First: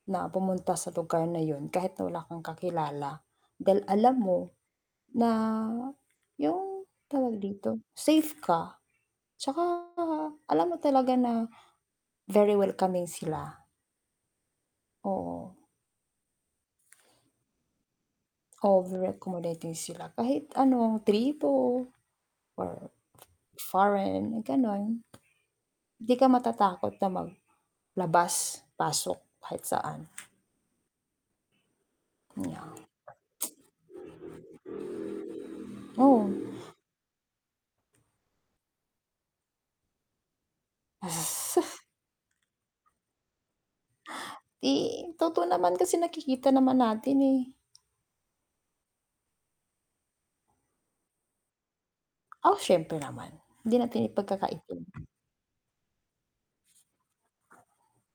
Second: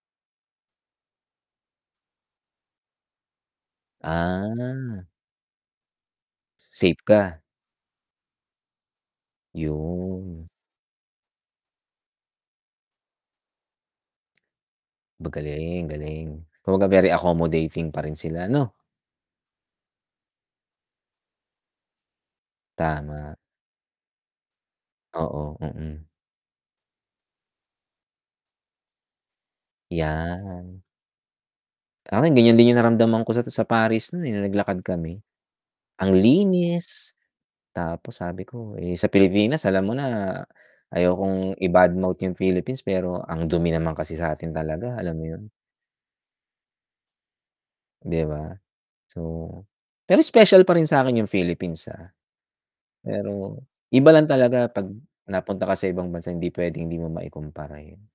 Na pumunta sa lugar na 'yon, kahit na wala kang kakilala, dahil alam mo Ah. na 'yung Safe tawag ka. dito, safe ka, tsaka 'Yon. alam mo talaga na very welcoming sila. Oo. Magaling-galing, kumbaga, very accommodating pa rin sila, 'no? Over-accommodating sila, kahit ano tripo, foreign, Tama. foreign gano'n. Oo, mm. 'Di ka matatakot na maglabas pasok kahit saan. 'Yan. Akin, ganiyan Niya. din 'yung naramdaman ko sa sa Paris no'n, eh, no'ng naglakad kami. Ang Oo. linis, tapos sabi ko, eh, sa Pilipinas alam mo na, ayokong Asus! i-bad mouth 'yung Philippines pero ang dumi naman kasi sa'tin talaga, alam Eh, mo 'yon. totoo naman kasi, nakikita naman natin, eh. 'Di ba? So pero special pa rin sa'kin 'yung Philippines, ah. Ah, siyempre naman, Pero hindi iba natin lang ipagkakait talaga 'pag 'yon. napunta ka sa ibang bansa, hindi puwedeng hindi mo maikumpara, eh.